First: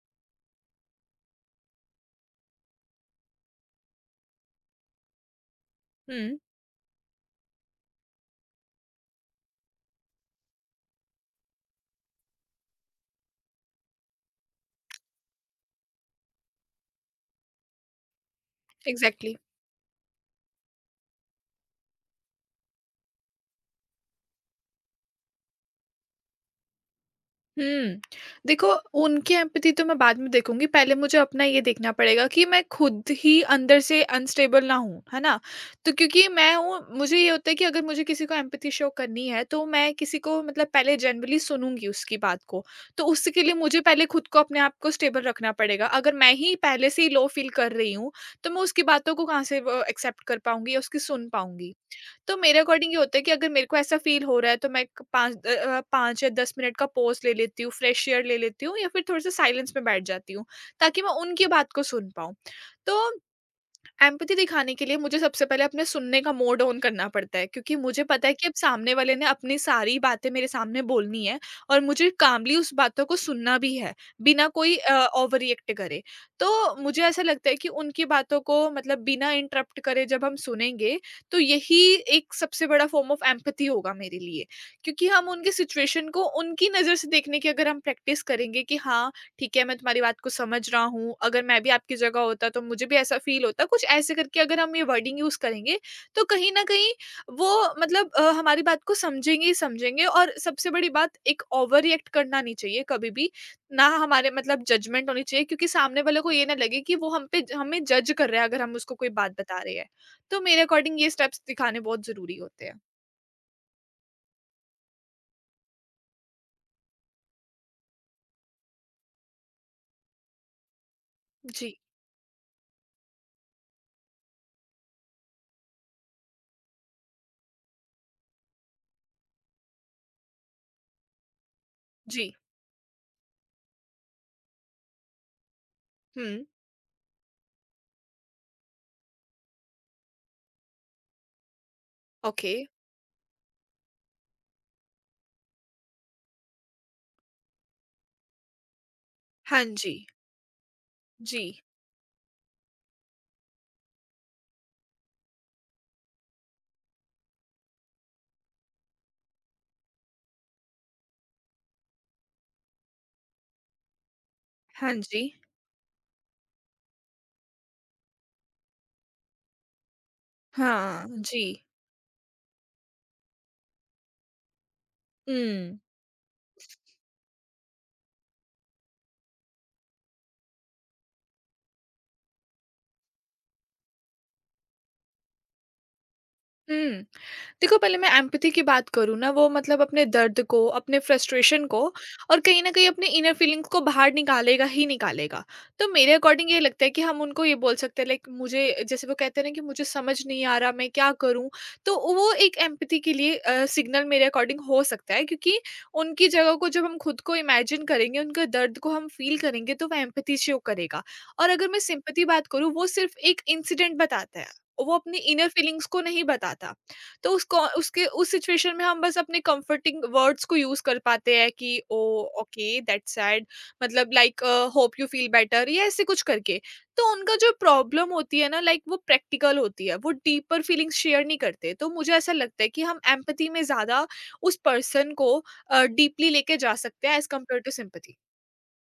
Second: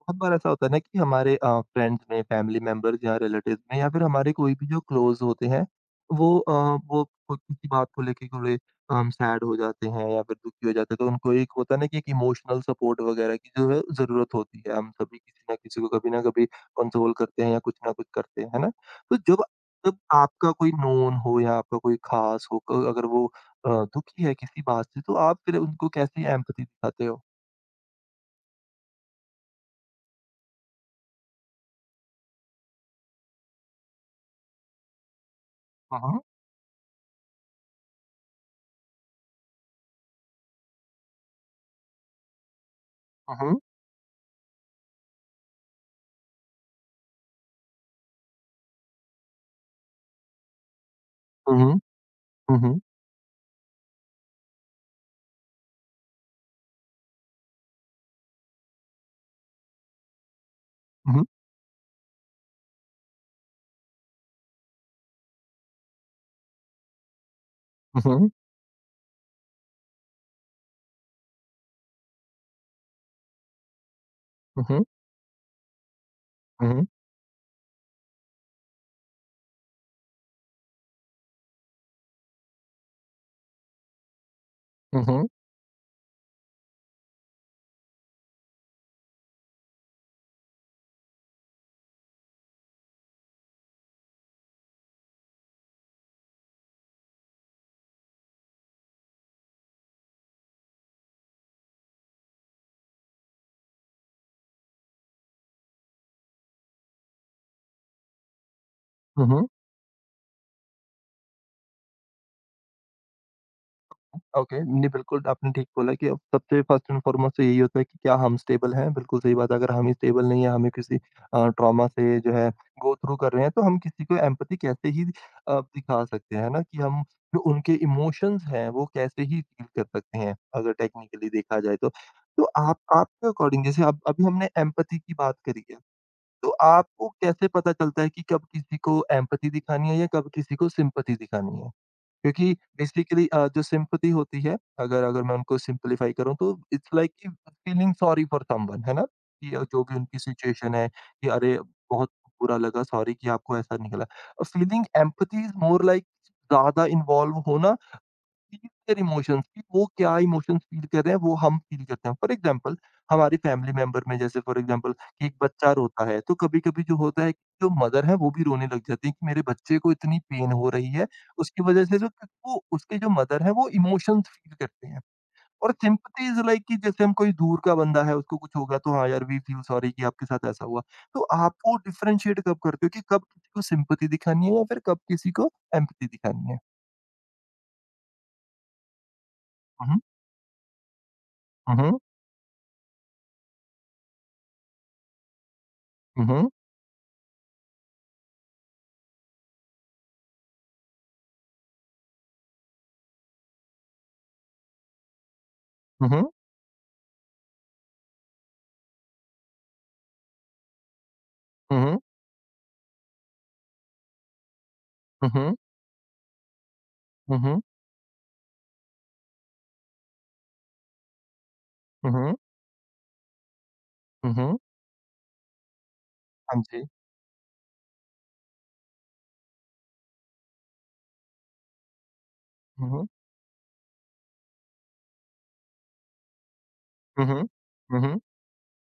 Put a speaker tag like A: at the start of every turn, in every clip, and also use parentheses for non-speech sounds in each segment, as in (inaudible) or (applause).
A: बहुत बार ऐसा होता है ना कि हमारे फ्रेंड्स में, फैमिली मेंबर्स या रिलेटिव्स में या फिर हमारे कोई भी जो क्लोज होते हैं,
B: हुँ,
A: वो अ, वो खुद किसी बात को लेके थोड़े सैड हो जाते हैं या फिर दुखी हो जाते हैं, तो उनको एक होता है ना कि एक इमोशनल सपोर्ट वगैरह की जो है ज़रूरत होती है। हम सभी किसी ना किसी को कभी ना कभी कंसोल करते हैं या कुछ ना कुछ करते हैं, है ना? तो
B: एग्ज़ैक्टली।
A: जब जब आपका कोई नोन हो या आपका कोई खास हो, क अगर वो दुखी है किसी बात से, तो आप फिर उनको कैसे एम्पैथी दिखाते हो?
B: हुँ, देखो उनकी एम्पैथी तो मैं बाद में देखूँगी, पहले मुझे अपना ये देखना पड़ेगा कि मैं खुद ही अंदर से अनस्टेबल ना हूँ, है ना? तो
A: हुँ, हुँ।
B: क्योंकि मैं हूँ मुझे ये होता है कि अगर मुझे किसी को एम्पैथी शो करनी है, तो मैं किसी को मतलब पहले जनरली सुनूँगी उसकी बात को। तो
A: हुँ,
B: उसके लिए
A: हुँ।
B: मुझे पहले खुद को अपने आप को स्टेबल रखना पड़ेगा। अगर मैं ही पहले से ही लो फ़ील कर रही हूँ, तो मैं उसकी बातों को कहाँ से व एक्सेप्ट कर पाऊँगी या उसकी सुन
A: हुँ, हुँ।
B: पाऊँगी? तो मेरे
A: हुँ, हुँ।
B: अकॉर्डिंग ये होता है कि अगर मेरे को ऐसा फील हो रहा है तो मैं एक 5 5 या 10 मिनट का पॉज़ ले लेती हूँ, फ्रेश एयर ले लेती हूँ या फिर थोड़ा-सा साइलेंस में बैठ जाती हूँ, ताकि मैं
A: हुँ।
B: उनकी बात को सुन पाऊँ। तो एम्पैथी दिखाने के लिए मुझे सबसे पहले अपने सुनने का मोड ऑन करना पड़ता है क्योंकि मुझे पता
A: उहुँ,
B: है कि अब सामने वाले ने अपनी सारी बातें मेरे सामने बोलनी है और मुझे कामली उस बातों को सुनना भी है, बिना कोई
A: उहुँ,
B: ओवर रिएक्ट करे। तो
A: उहुँ,
B: मुझे ऐसा लगता है कि उनकी बातों को मतलब बिना इंटरप्ट करे जब हम सुनेंगे, तो यही एक सबसे बड़ा फॉर्म ऑफ एम्पैथी होगा मेरे लिए, क्योंकि
A: उहुँ,
B: हम उनके सिचुएशन को उनकी नज़र से देखने की अगर हम प्रैक्टिस करेंगे कि हाँ, ठीक है, मैं तुम्हारी बात को समझ रहा हूँ, अगर मैं भी आपकी जगह होता तो मुझे भी ऐसा फ़ील होता। कुछ ऐसे करके अगर हम ये वर्डिंग यूज़ करेंगे, तो कहीं न कहीं वो मतलब हमारी बात को समझेंगे ही समझेंगे, और सबसे बड़ी बात, एक ओवर रिएक्ट करना नहीं चाहिए कभी भी, ना हमारे मतलब जजमेंट होनी चाहिए, क्योंकि सामने वाले को ये ना लगे कि वो हम पे ज हमें जज कर रहा है अगर हम उसको कोई बात
A: उहुँ।
B: बता रहे हैं। तो मेरे अकॉर्डिंग ये स्टेप्स दिखाने बहुत ज़रूरी होते हैं।
A: ओके, नहीं बिल्कुल आपने ठीक बोला कि अब सबसे फर्स्ट एंड फॉरमोस्ट तो यही होता है कि क्या हम स्टेबल हैं? बिल्कुल सही बात है, अगर हम ही स्टेबल नहीं हैं, हमें किसी
B: जी,
A: ट्रॉमा से जो है गो थ्रू कर रहे हैं, तो हम किसी को एम्पैथी कैसे ही दिखा सकते हैं, है ना? कि हम जो उनके इमोशंस हैं, वो कैसे ही फील कर सकते हैं, अगर टेक्निकली देखा जाए तो।
B: जी।
A: तो आप आपके अकॉर्डिंग जैसे अब अभी हमने एम्पैथी की बात करी है,
B: हुँ,
A: तो आपको कैसे पता चलता है कि कब किसी को एम्पैथी दिखानी है या कब किसी को सिम्पैथी दिखानी है?
B: ओके।
A: क्योंकि बेसिकली जो सिम्पैथी होती है, अगर अगर मैं उनको सिम्प्लीफाई करूँ तो इट्स लाइक कि फीलिंग सॉरी फॉर समवन है ना? कि
B: हाँ
A: जो
B: जी,
A: भी उनकी सिचुएशन है कि
B: जी।
A: अरे! बहुत बुरा लगा सॉरी कि आपको ऐसा निकला। Feeling empathy is more like ज़्यादा इन्वॉल्व होना फील देयर इमोशंस कि वो क्या इमोशंस फील कर रहे हैं वो हम फील करते हैं फॉर एग्जांपल हमारे फैमिली मेंबर में जैसे फॉर एग्जांपल
B: हाँ जी।
A: कि एक बच्चा रोता है तो कभी-कभी जो होता है कि जो मदर है वो भी रोने लग जाती है कि मेरे बच्चे को इतनी पेन हो रही
B: हाँ,
A: है उसकी
B: जी।
A: वजह से जो वो उसके जो मदर है वो इमोशंस फील करते हैं और
B: हुँ।
A: सिंपैथी इज लाइक कि जैसे हम कोई दूर का बंदा है उसको कुछ होगा तो हाँ यार वी फील सॉरी कि आपके साथ ऐसा हुआ तो आप वो डिफरेंशिएट कब करते हो कि कब किसी को सिंपैथी दिखानी है या फिर कब किसी को एम्पैथी दिखानी है?
B: हुँ। देखो, पहले मैं एम्पैथी की बात करूँ ना, वो मतलब
A: हुँ,
B: अपने दर्द को, अपने फ्रस्ट्रेशन
A: हुँ,
B: को
A: हुँ,
B: और कहीं न कहीं अपने इनर फीलिंग्स को बाहर निकालेगा ही निकालेगा। तो मेरे
A: हुँ,
B: अकॉर्डिंग ये लगता है कि हम उनको ये बोल सकते हैं लाइक, मुझे जैसे वो कहते हैं ना कि मुझे समझ नहीं आ रहा मैं क्या करूँ? तो वो एक एम्पैथी के लिए सिग्नल मेरे अकॉर्डिंग हो सकता है, क्योंकि
A: हुँ,
B: उनकी
A: हुँ।
B: जगह को जब हम खुद को इमेजिन करेंगे, उनके दर्द को हम फ़ील करेंगे तो वो एम्पैथी शो करेगा। और अगर मैं
A: हुँ, हुँ।
B: सिम्पैथी बात करूँ, वो सिर्फ़ एक इंसिडेंट बताता है। वो अपनी
A: हुँ,
B: इनर
A: हुँ।
B: फीलिंग्स को नहीं बताता। तो
A: हुँ,
B: उसको
A: हुँ।
B: उसके उस सिचुएशन में हम बस अपने कंफर्टिंग वर्ड्स को यूज़ कर पाते हैं कि
A: हुँ, हुँ।
B: ओह! ओके, दैट्स सैड, मतलब
A: hmm,
B: like
A: hmm.
B: Hope you feel better या ऐसे कुछ करके।
A: हाँ जी।
B: तो उनका जो प्रॉब्लम होती है ना लाइक, वो प्रैक्टिकल होती है, वो डीपर फीलिंग्स शेयर नहीं करते। तो मुझे ऐसा लगता है कि
A: हुँ,
B: हम
A: हुँ।
B: एम्पैथी में ज़्यादा उस पर्सन को डीपली लेके जा सकते हैं
A: हुँ,
B: as
A: hmm.
B: Compare to
A: hmm, hmm.
B: Sympathy.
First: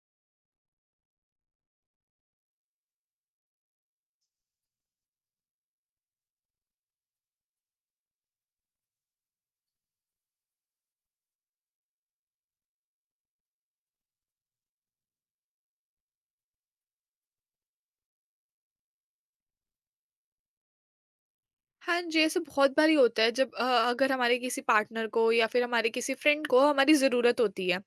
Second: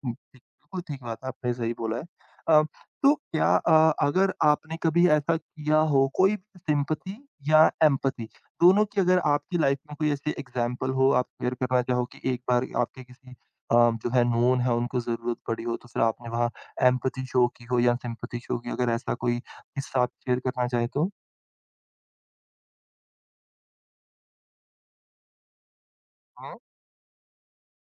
A: हुँ, ठीक बिल्कुल ठीक बात है, आपने सही बोला है। अ, तो क्या अगर आपने कभी ऐसा किया हो, कोई भी सिम्पैथी या एम्पैथी दोनों की अगर आपकी लाइफ़ में कोई ऐसी एग्ज़ाम्पल हो, आप शेयर करना चाहो कि एक बार आपके किसी जो है नोन है, उनको ज़रूरत पड़ी हो, तो फिर आपने वहाँ एम्पैथी शो की हो या सिम्पैथी शो की, अगर ऐसा कोई किस्सा आप शेयर करना चाहें तो?
B: हाँ जी, ऐसे बहुत बारी होता है जब अगर हमारे किसी पार्टनर को या फिर हमारे किसी फ्रेंड
A: हुँ,
B: को हमारी ज़रूरत होती है।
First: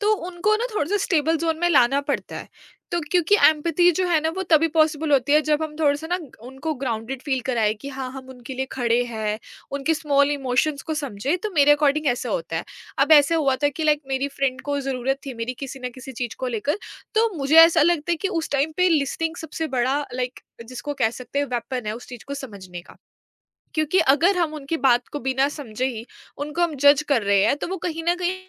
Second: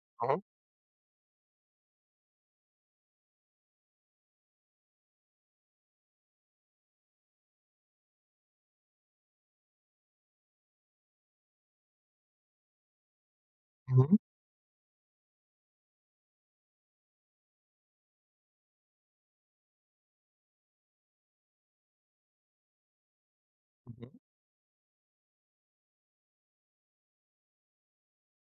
B: तो
A: हुँ।
B: उनको ना थोड़ा-सा स्टेबल ज़ोन में लाना पड़ता है। तो क्योंकि एम्पैथी जो है ना, वो तभी पॉसिबल होती है जब हम थोड़ा-सा ना उनको ग्राउंडेड फ़ील कराएँ कि हाँ, हम उनके लिए खड़े हैं, उनके स्मॉल इमोशंस को समझें। तो मेरे अकॉर्डिंग ऐसा होता है। अब ऐसा हुआ था कि लाइक
A: हुँ,
B: मेरी फ्रेंड को ज़रूरत थी मेरी, किसी ना किसी चीज़ को लेकर। तो मुझे ऐसा लगता है कि उस टाइम पे लिसनिंग सबसे बड़ा लाइक जिसको कह सकते हैं वेपन है उस चीज़ को समझने का। क्योंकि
A: हुँ।
B: अगर हम उनकी बात को बिना समझे ही उनको हम जज कर रहे हैं, तो वो कहीं न कहीं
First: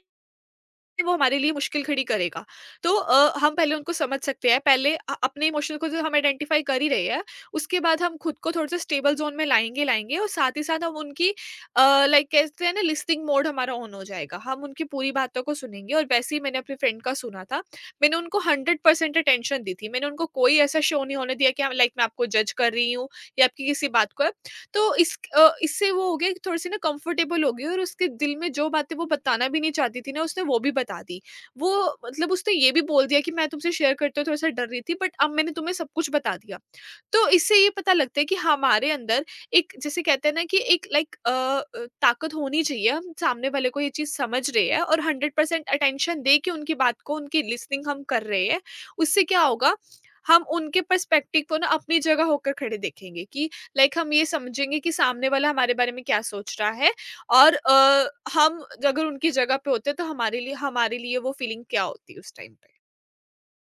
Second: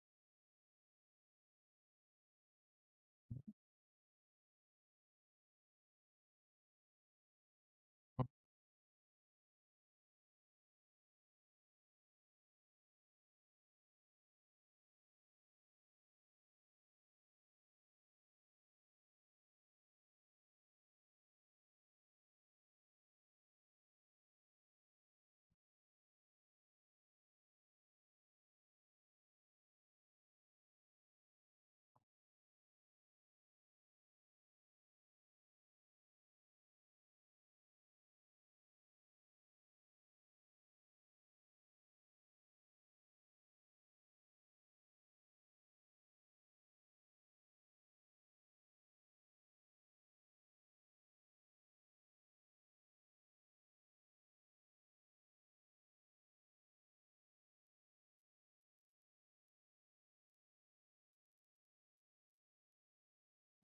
B: वो हमारे लिए मुश्किल खड़ी करेगा। तो हम पहले उनको समझ सकते हैं, पहले अपने इमोशन को जो हम आइडेंटिफ़ाई कर ही रहे हैं, उसके बाद हम खुद को थोड़ा-सा स्टेबल ज़ोन में लाएँगे, और साथ ही साथ हम उनकी लाइक कहते हैं ना, लिस्निंग मोड हमारा ऑन हो जाएगा। हम उनकी पूरी बातों को सुनेंगे, और वैसे ही मैंने अपने फ्रेंड का सुना था। मैंने उनको 100% अटेंशन दी थी। मैंने उनको कोई ऐसा शो नहीं होने दिया कि हाँ, लाइक मैं आपको जज कर रही हूँ या आपकी किसी बात को। तो इससे वो हो गया कि थोड़ी-सी ना कंफर्टेबल हो गई, और उसके दिल में जो बातें वो बताना भी नहीं चाहती थी ना, उसने वो भी बता दी। वो मतलब उसने ये भी बोल दिया कि मैं तुमसे शेयर करते हुए थोड़ा-सा डर रही थी, बट अब मैंने तुम्हें सब कुछ बता दिया। तो इससे ये पता लगता है कि हमारे अंदर एक, जिसे कहते हैं ना कि एक लाइक ताकत होनी चाहिए, हम सामने वाले को ये चीज़ समझ रहे हैं, और 100% अटेंशन दे के उनकी बात को, उनकी लिसनिंग हम कर रहे हैं। उससे क्या होगा, हम उनके पर्सपेक्टिव को ना अपनी जगह होकर खड़े देखेंगे कि लाइक हम ये समझेंगे कि सामने वाला हमारे बारे में क्या सोच रहा है, और हम अगर उनकी जगह पे होते तो हमारे लिए वो फीलिंग क्या होती उस टाइम पे।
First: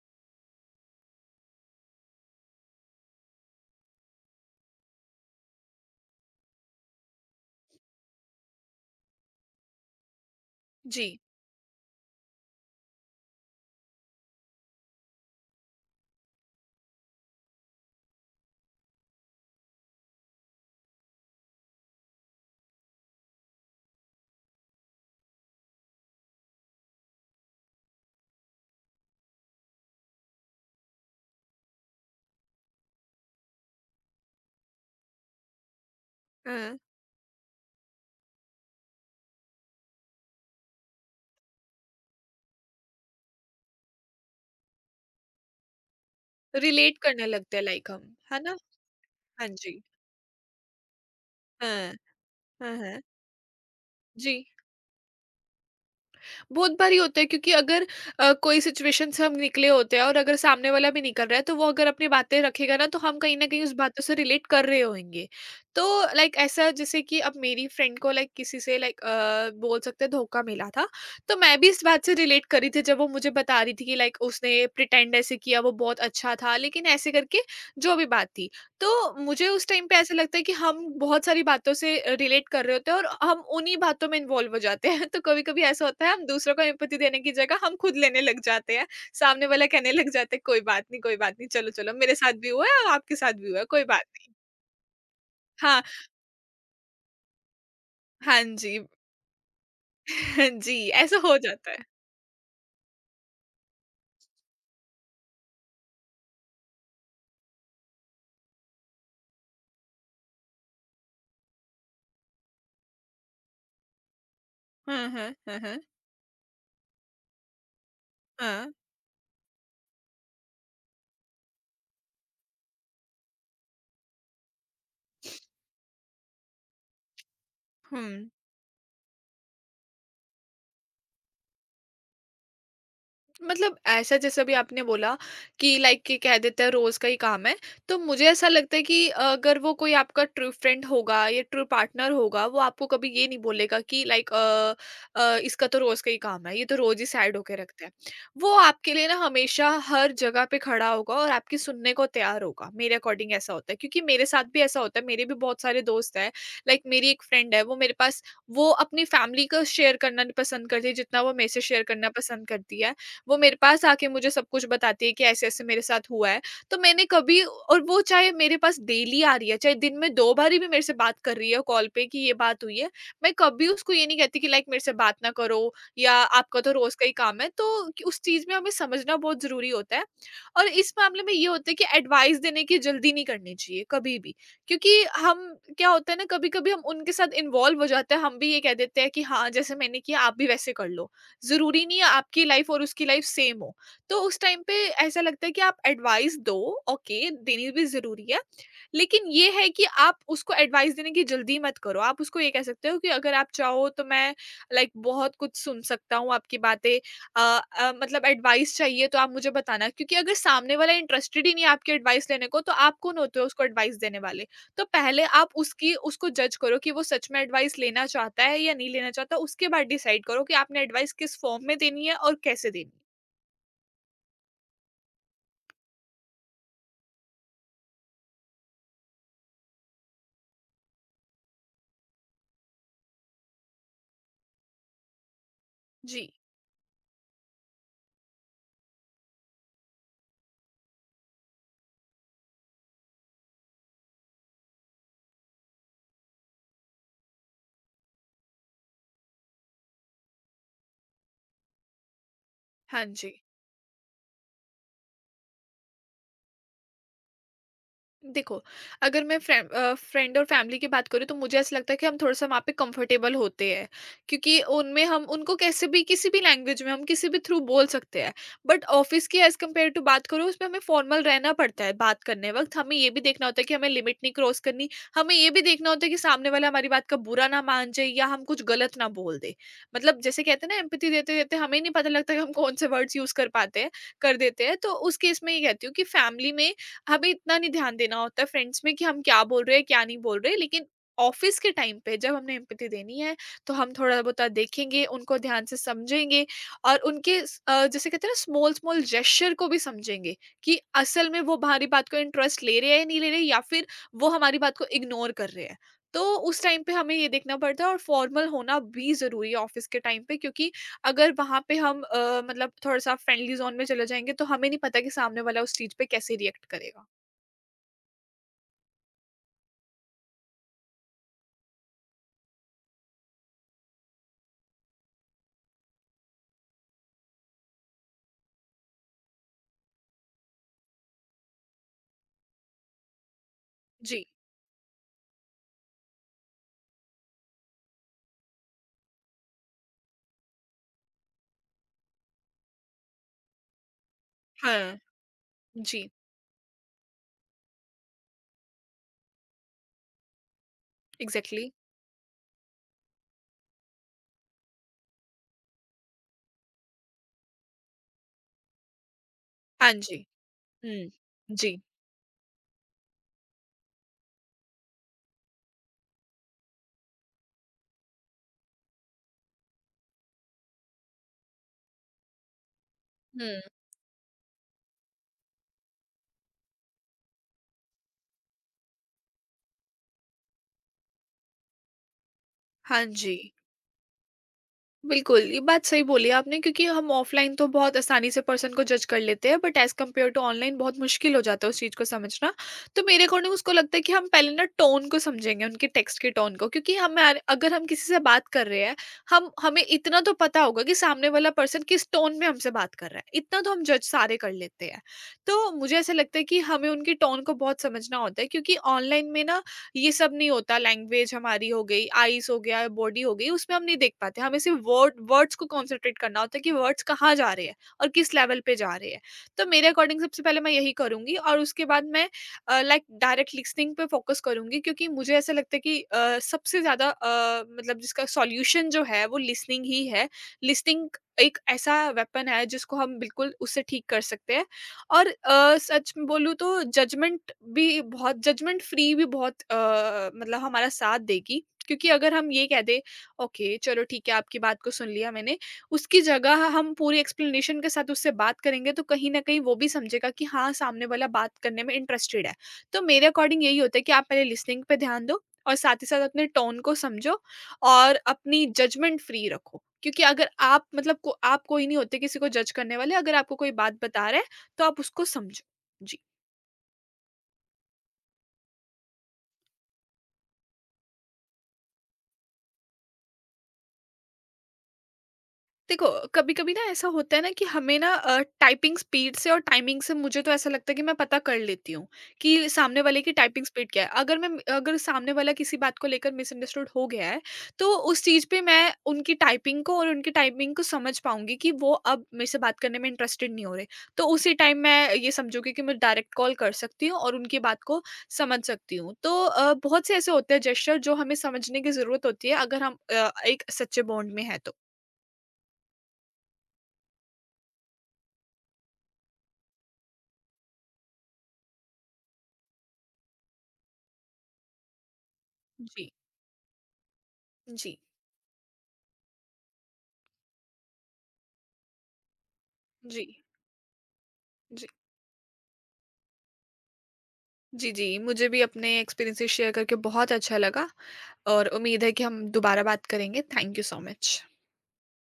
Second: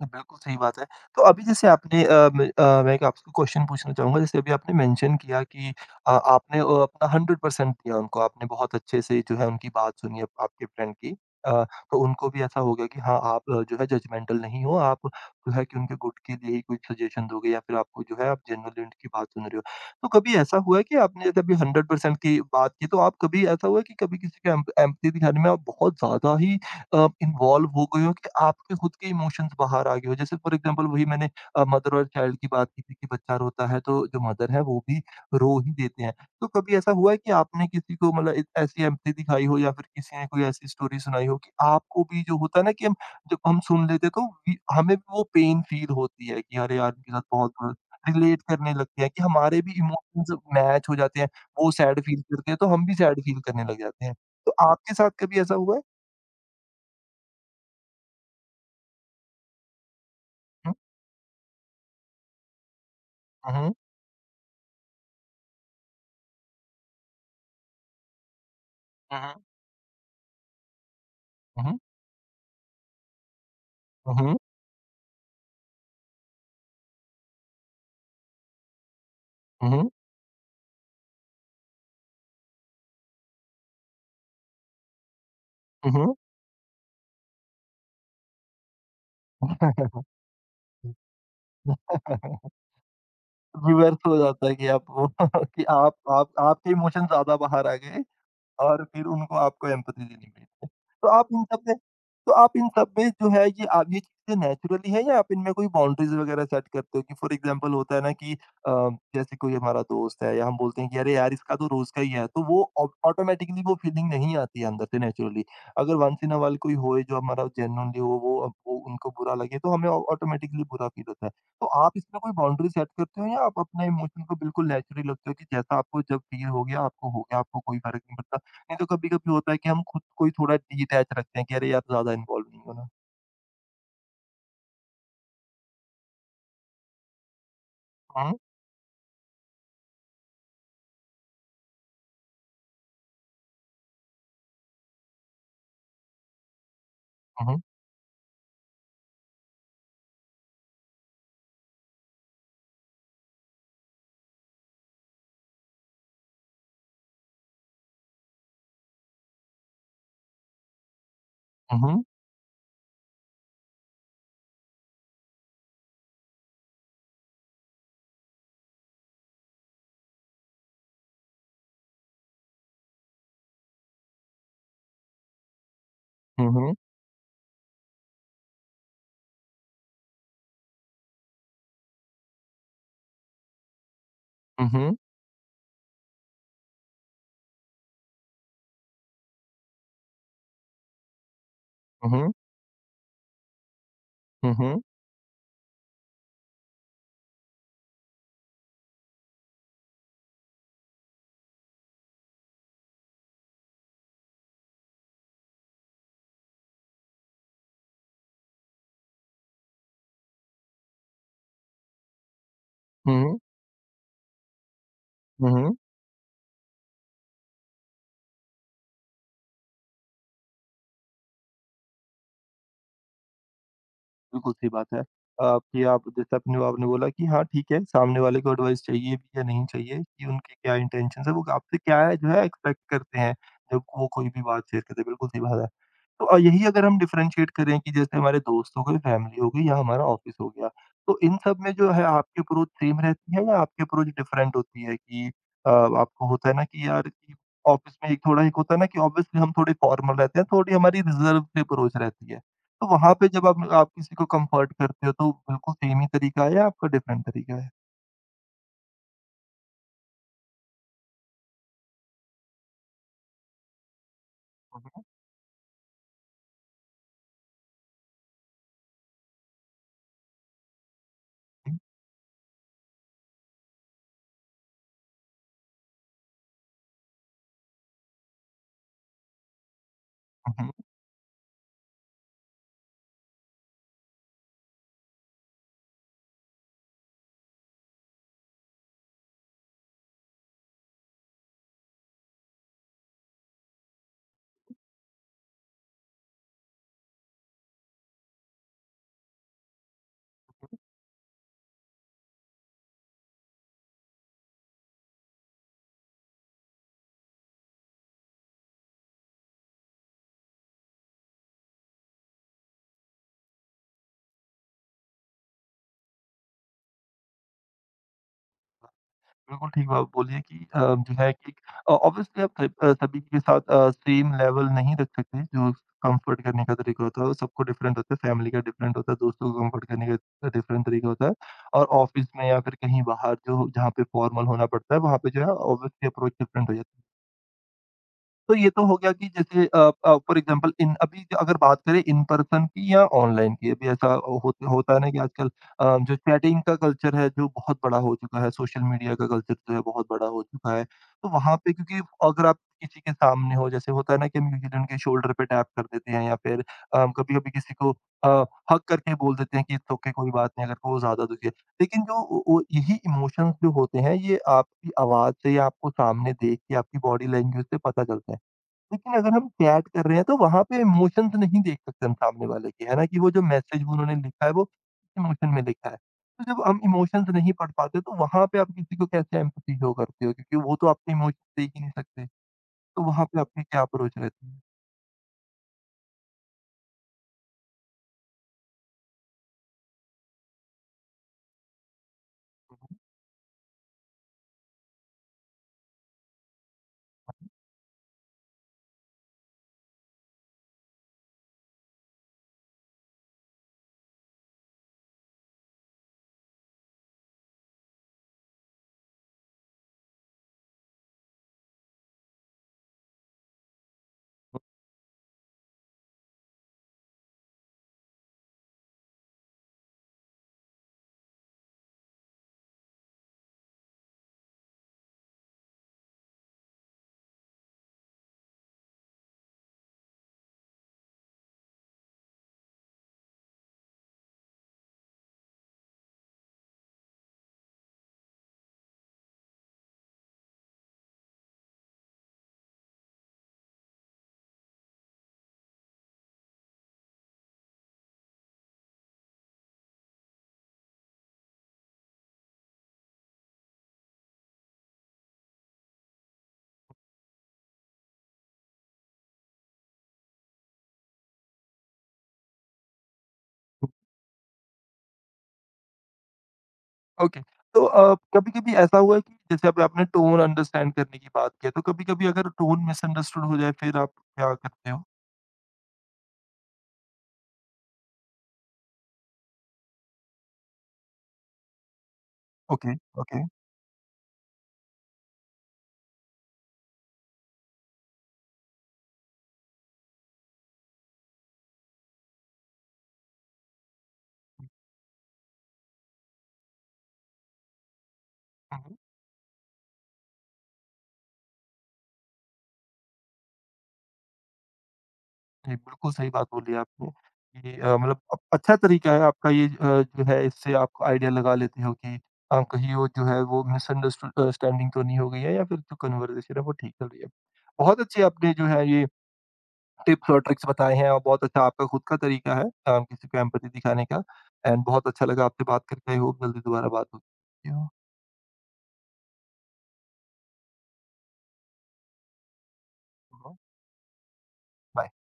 A: हाँ, बिल्कुल सही बात है। तो अभी जैसे आपने मैं एक आपसे क्वेश्चन पूछना चाहूँगा जैसे अभी आपने मेंशन किया कि आपने अपना 100% दिया उनको, आपने बहुत अच्छे से जो है उनकी बात सुनी आप आपके फ्रेंड की।
B: जी।
A: अ, तो उनको भी ऐसा हो गया कि हाँ, आप जो है जजमेंटल नहीं हो, आप जो है कि उनके गुड के लिए ही कुछ सजेशन दोगे या फिर आपको जो है आप जेनुइनली उनकी बात सुन रहे हो। तो कभी ऐसा हुआ है कि आपने जैसे अभी 100% की बात की तो आप कभी ऐसा हुआ है कि कभी किसी का एम एम्पैथी दिखाने में आप बहुत ज़्यादा ही इन्वॉल्व हो गए हो कि आपके खुद के इमोशंस बाहर आ गए हो। जैसे फॉर एग्जांपल वही मैंने मदर और चाइल्ड की बात की थी कि बच्चा रोता है तो जो मदर है वो भी रो ही देते हैं। तो कभी
B: हाँ,
A: ऐसा हुआ है कि आपने किसी को मतलब एक ऐसी एम्पैथी दिखाई हो या फिर किसी ने कोई ऐसी स्टोरी सुनाई हो कि आपको भी जो होता है ना कि हम जब हम सुन लेते हैं तो वी हमें भी वो पेन फील होती है कि अरे यार!
B: रिलेट
A: इनके साथ
B: करने
A: बहुत
B: लगते हैं
A: बुरा
B: लाइक हम, है
A: रिलेट
B: ना?
A: करने लगते हैं कि
B: हाँ
A: हमारे भी
B: जी।
A: इमोशंस मैच हो जाते हैं। वो
B: हाँ,
A: सैड फील करते हैं तो
B: हाँ,
A: हम भी
B: हाँ।
A: सैड फील करने लग जाते हैं।
B: जी।
A: तो आपके साथ कभी ऐसा हुआ है?
B: बहुत बारी होता है, क्योंकि अगर कोई सिचुएशन से हम निकले होते हैं और अगर सामने
A: हुँ।
B: वाला भी निकल रहा है तो वो अगर अपनी बातें रखेगा ना तो हम कहीं ना कहीं
A: हुँ।
B: उस बातों से रिलेट कर रहे होंगे। तो लाइक ऐसा, जैसे कि अब मेरी फ्रेंड को लाइक किसी से लाइक
A: हुँ,
B: बोल सकते हैं धोखा मिला था, तो मैं भी
A: हुँ।
B: इस बात से रिलेट करी थी जब वो मुझे बता रही थी कि
A: हुँ,
B: लाइक
A: हुँ,
B: उसने प्रिटेंड ऐसे किया वो बहुत अच्छा था, लेकिन ऐसे करके जो भी बात थी। तो मुझे उस टाइम
A: हुँ,
B: पे ऐसा लगता है कि हम बहुत सारी बातों से रिलेट कर रहे होते हैं, और हम उन्हीं बातों में इन्वॉल्व हो जाते हैं। (laughs) तो कभी कभी ऐसा
A: हुँ,
B: होता है,
A: हुँ,
B: हम दूसरों को एम्पैथी देने की जगह हम खुद लेने लग जाते हैं, सामने वाला कहने
A: हुँ।
B: लग जाते हैं कोई बात नहीं, कोई बात नहीं, चलो चलो, मेरे साथ भी
A: (laughs)
B: हुआ है और आपके साथ भी हुआ है, कोई
A: रिवर्स
B: बात
A: हो
B: नहीं।
A: जाता है कि आप (laughs) वो कि
B: हाँ।
A: आप आपके इमोशन ज़्यादा बाहर आ गए।
B: हाँ जी।
A: और फिर उनको आपको एम्पैथी देनी पड़ती
B: (laughs)
A: है।
B: जी,
A: तो
B: ऐसा
A: आप
B: हो
A: इन सब
B: जाता
A: में
B: है।
A: तो आप इन सब में जो है ये आप ये चीज़ें नेचुरली है या आप इनमें कोई बाउंड्रीज़ वगैरह सेट करते हो कि फॉर एग्ज़ाम्पल होता है ना कि जैसे कोई हमारा दोस्त है या हम बोलते हैं कि अरे यार इसका तो रोज़ का ही है तो वो ऑ ऑटोमैटिकली वो फीलिंग नहीं आती है अंदर
B: हाँ,
A: से
B: हाँ,
A: नेचुरली।
B: हाँ, हाँ।
A: अगर वंस इन अ व्हाइल कोई होए जो हमारा जेन्युइनली हो वो अब
B: हाँ,
A: वो उनको बुरा लगे तो हमें ऑ ऑटोमैटिकली बुरा फील होता है। तो आप इसमें कोई बाउंड्री सेट करते हो या आप अपने इमोशन को बिल्कुल नेचुरली लगते हो कि जैसा आपको जब फील हो गया आपको कोई फ़र्क नहीं
B: हम्म
A: पड़ता? नहीं तो कभी-कभी होता है कि हम खुद को ही थोड़ा डिटैच रखते हैं कि अरे यार ज़्यादा इन्वॉल्व नहीं होना।
B: मतलब ऐसा, जैसे अभी आपने बोला कि लाइक, कि कह देते हैं रोज का ही काम है। तो मुझे
A: हुँ,
B: ऐसा लगता है कि अगर वो कोई आपका ट्रू फ्रेंड होगा या ट्रू पार्टनर होगा, वो आपको कभी ये नहीं बोलेगा कि लाइक इसका तो रोज का ही काम है, ये तो रोज ही सैड होके
A: हुँ,
B: रखता है। वो आपके लिए ना हमेशा हर जगह पे खड़ा होगा और आपकी सुनने को तैयार होगा। मेरे अकॉर्डिंग ऐसा होता है, क्योंकि मेरे साथ भी ऐसा होता है, मेरे भी बहुत सारे दोस्त है। लाइक मेरी एक फ्रेंड है, वो मेरे पास, वो अपनी फैमिली को शेयर करना नहीं पसंद करती जितना वो मेरे से
A: हुँ,
B: शेयर
A: हुँ,
B: करना पसंद करती है। वो मेरे पास आके मुझे सब कुछ बताती है कि ऐसे-ऐसे मेरे साथ हुआ है। तो मैंने कभी, और वो चाहे मेरे पास डेली आ रही है, चाहे दिन में 2 बारी भी मेरे से बात कर रही है कॉल पे कि ये बात हुई है, मैं कभी उसको ये नहीं कहती कि लाइक मेरे से बात ना करो या
A: हुँ,
B: आपका तो
A: हुँ,
B: रोज़ का ही काम है। तो कि उस चीज़ में हमें समझना बहुत ज़रूरी होता है, और इस मामले में ये होता है कि एडवाइस देने की जल्दी नहीं करनी चाहिए कभी भी। क्योंकि
A: हुँ,
B: हम, क्या होता है ना, कभी-कभी हम उनके साथ इन्वॉल्व हो जाते हैं, हम भी ये कह देते हैं कि हाँ, जैसे मैंने किया आप भी वैसे कर लो। ज़रूरी नहीं है
A: हुँ,
B: आपकी लाइफ और उसकी लाइफ सेम हो। तो उस
A: हुँ,
B: टाइम
A: हुँ,
B: पे ऐसा लगता है कि आप एडवाइस दो, ओके, देनी भी ज़रूरी है। लेकिन ये है कि आप उसको एडवाइस देने की जल्दी मत करो। आप उसको ये कह सकते हो कि अगर आप चाहो तो मैं लाइक बहुत कुछ सुन सकता हूँ आपकी बातें, अ मतलब एडवाइस चाहिए तो आप मुझे बताना, क्योंकि अगर सामने वाला इंटरेस्टेड ही नहीं है आपकी एडवाइस लेने को तो आप कौन होते हो उसको एडवाइस देने वाले? तो पहले आप
A: हुँ, हुँ।
B: उसकी उसको जज करो कि वो सच में एडवाइस लेना चाहता है या नहीं लेना चाहता। उसके बाद डिसाइड करो कि आपने एडवाइस किस फॉर्म में देनी है और कैसे देनी है।
A: बिल्कुल सही बात है। कि आप जैसे अपने आपने बोला कि हाँ, ठीक है, सामने वाले को एडवाइस चाहिए भी या नहीं चाहिए कि उनके क्या इंटेंशंस हैं, वो आपसे क्या है जो है एक्सपेक्ट करते हैं, जब वो कोई भी बात शेयर करते हैं, बिल्कुल सही बात है। तो
B: जी।
A: यही अगर हम डिफरेंशिएट करें कि जैसे हमारे दोस्त हो गए, फैमिली हो गई या हमारा ऑफिस हो गया, तो इन सब में जो है आपकी अप्रोच सेम रहती है या आपकी अप्रोच डिफरेंट होती है कि आपको होता है ना कि यार कि ऑफिस में एक थोड़ा एक होता है ना कि ऑब्वियसली हम थोड़े फॉर्मल रहते हैं, थोड़ी हमारी रिजर्व सी अप्रोच रहती है। तो
B: हाँ
A: वहाँ पे
B: जी।
A: जब आप किसी को कम्फर्ट करते हो तो बिल्कुल सेम ही तरीका है या आपका डिफरेंट तरीका है?
B: देखो, अगर मैं फ्रेंड और फैमिली की बात करूँ तो मुझे ऐसा लगता है कि हम थोड़ा-सा वहाँ पे कंफर्टेबल होते हैं, क्योंकि उनमें
A: हुँ,
B: हम उनको कैसे भी किसी भी लैंग्वेज में हम किसी भी थ्रू बोल सकते हैं। बट ऑफिस की एज़ कंपेयर टू बात करूँ उसमें हमें फॉर्मल रहना पड़ता है बात करने वक़्त। हमें ये भी देखना होता है कि हमें लिमिट नहीं क्रॉस करनी, हमें ये भी देखना होता है कि सामने वाला हमारी बात का बुरा ना मान जाए या हम कुछ गलत ना बोल दे। मतलब जैसे कहते हैं ना, एम्पैथी देते-देते हमें नहीं पता लगता कि हम कौन से वर्ड्स यूज़ कर पाते हैं, कर देते हैं। तो उस केस में ये कहती हूँ कि फैमिली में हमें इतना नहीं ध्यान देना होता है, फ्रेंड्स में, कि हम क्या बोल रहे हैं, क्या नहीं बोल रहे हैं। लेकिन ऑफिस के टाइम पे जब हमने एम्पैथी देनी है, तो हम थोड़ा-बहुत देखेंगे, उनको ध्यान से समझेंगे और जैसे कहते हैं ना, स्मॉल-स्मॉल जेस्चर को भी समझेंगे कि असल में वो हमारी बात को इंटरेस्ट ले रहे हैं या नहीं ले रहे, या फिर वो हमारी बात को इग्नोर कर रहे हैं। तो उस टाइम पे हमें ये देखना पड़ता है और फॉर्मल होना भी ज़रूरी है ऑफिस के टाइम पे, क्योंकि अगर वहाँ पे हम मतलब थोड़ा-सा फ्रेंडली ज़ोन में चले जाएँगे, तो हमें नहीं पता कि सामने वाला उस चीज़ पे कैसे रिएक्ट करेगा।
A: बिल्कुल ठीक बात बोली है कि जो है कि ऑब्वियसली आप सब सभी के साथ सेम लेवल नहीं रख सकते जो कम्फर्ट करने का तरीका होता है वो सबको डिफरेंट होता है, फैमिली का डिफरेंट होता है, दोस्तों को कम्फर्ट करने का डिफरेंट तरीका होता है और ऑफ़िस में या फिर कहीं बाहर जो जहाँ पे
B: जी,
A: फॉर्मल होना पड़ता है वहाँ पे जो है ऑब्वियसली अप्रोच डिफरेंट हो जाता है। तो ये तो हो गया कि जैसे फॉर एग्ज़ाम्पल इन अभी जो अगर बात करें इन पर्सन की या ऑनलाइन की, अभी ऐसा हो होता
B: हाँ,
A: है ना कि आजकल
B: जी,
A: जो चैटिंग का कल्चर है जो बहुत बड़ा हो चुका है, सोशल मीडिया का कल्चर जो है बहुत बड़ा हो चुका है। तो वहाँ
B: एग्ज़ैक्टली।
A: पे क्योंकि अगर आप किसी के सामने हो जैसे होता है ना कि हम यूजुअली उनके शोल्डर पे टैप कर देते हैं या फिर कभी-कभी किसी को अ, हग करके बोल देते हैं कि
B: हाँ
A: इट्स ओके
B: जी।
A: कोई बात नहीं अगर वो
B: हुँ,
A: ज़्यादा दुखी है।
B: जी।
A: लेकिन जो वो यही इमोशंस जो होते हैं ये आपकी आवाज़ से या आपको सामने देख के आपकी बॉडी लैंग्वेज से पता चलता है। लेकिन अगर हम चैट कर रहे हैं तो वहाँ पे इमोशंस नहीं देख सकते हम सामने वाले के, है ना? कि वो जो
B: हुँ,
A: मैसेज उन्होंने लिखा है वो किस इमोशन में लिखा है। तो जब हम इमोशंस नहीं पढ़ पाते तो वहाँ पे आप किसी को कैसे एम्पैथी शो करते हो? क्योंकि वो तो आपके इमोशंस देख ही नहीं सकते।
B: हाँ
A: तो वहाँ
B: जी।
A: पे आपकी क्या अप्रोच रहती है?
B: बिल्कुल, ये बात सही बोली आपने, क्योंकि हम ऑफ़लाइन तो बहुत आसानी से पर्सन को जज कर लेते हैं, but as compare to online बहुत मुश्किल हो जाता है उस चीज़ को समझना। तो मेरे अकॉर्डिंग उसको लगता है कि हम पहले ना टोन को समझेंगे, उनके टेक्स्ट के टोन को, क्योंकि हमार अगर हम किसी से बात कर रहे हैं, हम हमें इतना तो पता होगा कि सामने वाला पर्सन किस टोन में हमसे बात कर रहा है, इतना तो हम जज सारे कर लेते हैं। तो मुझे ऐसा लगता है कि हमें उनके टोन को बहुत समझना होता है, क्योंकि ऑनलाइन में ना ये सब नहीं होता। लैंग्वेज हमारी हो गई, आईज हो गया, बॉडी हो गई, उसमें हम नहीं देख पाते। हमें सिर्फ वर्ड्स को कॉन्सेंट्रेट करना होता है कि वर्ड्स कहाँ जा रहे हैं और किस लेवल पे जा रहे हैं। तो मेरे अकॉर्डिंग सबसे पहले मैं यही करूंगी, और उसके बाद मैं लाइक डायरेक्ट लिसनिंग पे फोकस करूंगी, क्योंकि मुझे ऐसा लगता है कि सबसे ज्यादा जिसका सॉल्यूशन जो है वो लिसनिंग ही है। लिसनिंग एक ऐसा वेपन है जिसको हम बिल्कुल उससे ठीक कर सकते हैं। और सच में बोलूँ तो जजमेंट भी बहुत, जजमेंट फ्री भी बहुत, मतलब हमारा साथ देगी। क्योंकि अगर हम ये कह दें ओके चलो ठीक है आपकी बात को सुन लिया मैंने, उसकी जगह हम पूरी एक्सप्लेनेशन के साथ उससे बात करेंगे, तो कहीं ना कहीं वो भी समझेगा कि हाँ सामने वाला बात करने में इंटरेस्टेड है। तो मेरे अकॉर्डिंग यही होता है कि आप पहले लिसनिंग पे ध्यान दो और साथ ही साथ अपने टोन को समझो और अपनी जजमेंट फ्री रखो, क्योंकि अगर आप मतलब को, आप कोई नहीं होते किसी को जज करने वाले, अगर आपको कोई बात बता रहा है तो आप उसको समझो। जी।
A: ओके। तो कभी-कभी ऐसा हुआ है कि जैसे अभी आपने टोन अंडरस्टैंड करने की बात की है, तो कभी-कभी अगर टोन मिसअंडरस्टूड हो जाए फिर आप क्या करते हो?
B: देखो, कभी कभी ना ऐसा होता है ना कि हमें ना टाइपिंग स्पीड से और टाइमिंग से मुझे तो ऐसा लगता है कि मैं पता कर लेती हूँ कि
A: ओके,
B: सामने वाले की
A: ओके।
B: टाइपिंग स्पीड क्या है। अगर सामने वाला किसी बात को लेकर मिसअंडरस्टूड हो गया है, तो उस चीज़ पे मैं उनकी टाइपिंग को और उनकी टाइपिंग को समझ पाऊंगी कि वो अब मेरे से बात करने में इंटरेस्टेड नहीं हो रहे। तो उसी टाइम मैं ये समझूंगी कि मैं डायरेक्ट कॉल कर सकती हूँ और उनकी बात को समझ सकती
A: हुँ।
B: हूँ। तो बहुत से ऐसे होते हैं जेस्चर जो हमें समझने की ज़रूरत होती है, अगर हम एक सच्चे बॉन्ड में है तो।
A: जी, बिल्कुल सही बात बोली आपने कि मतलब अच्छा तरीका है आपका ये जो है इससे आप आइडिया लगा लेते हो कि कहीं वो जो है वो मिसअंडरस्टैंडिंग तो नहीं हो गई है या फिर जो
B: जी,
A: कन्वर्सेशन है वो ठीक चल रही है।
B: जी,
A: बहुत अच्छे आपने जो है ये टिप्स और ट्रिक्स बताए हैं और बहुत अच्छा आपका खुद का तरीका है
B: जी,
A: किसी को एम्पैथी दिखाने का एंड
B: जी।
A: बहुत अच्छा लगा आपसे बात करके आई होप जल्दी दोबारा बात होगी। Thank you.
B: जी, जी, मुझे भी अपने एक्सपीरियंसेस शेयर करके बहुत अच्छा लगा और उम्मीद है कि हम दोबारा बात करेंगे। Thank you so much.
A: Bye.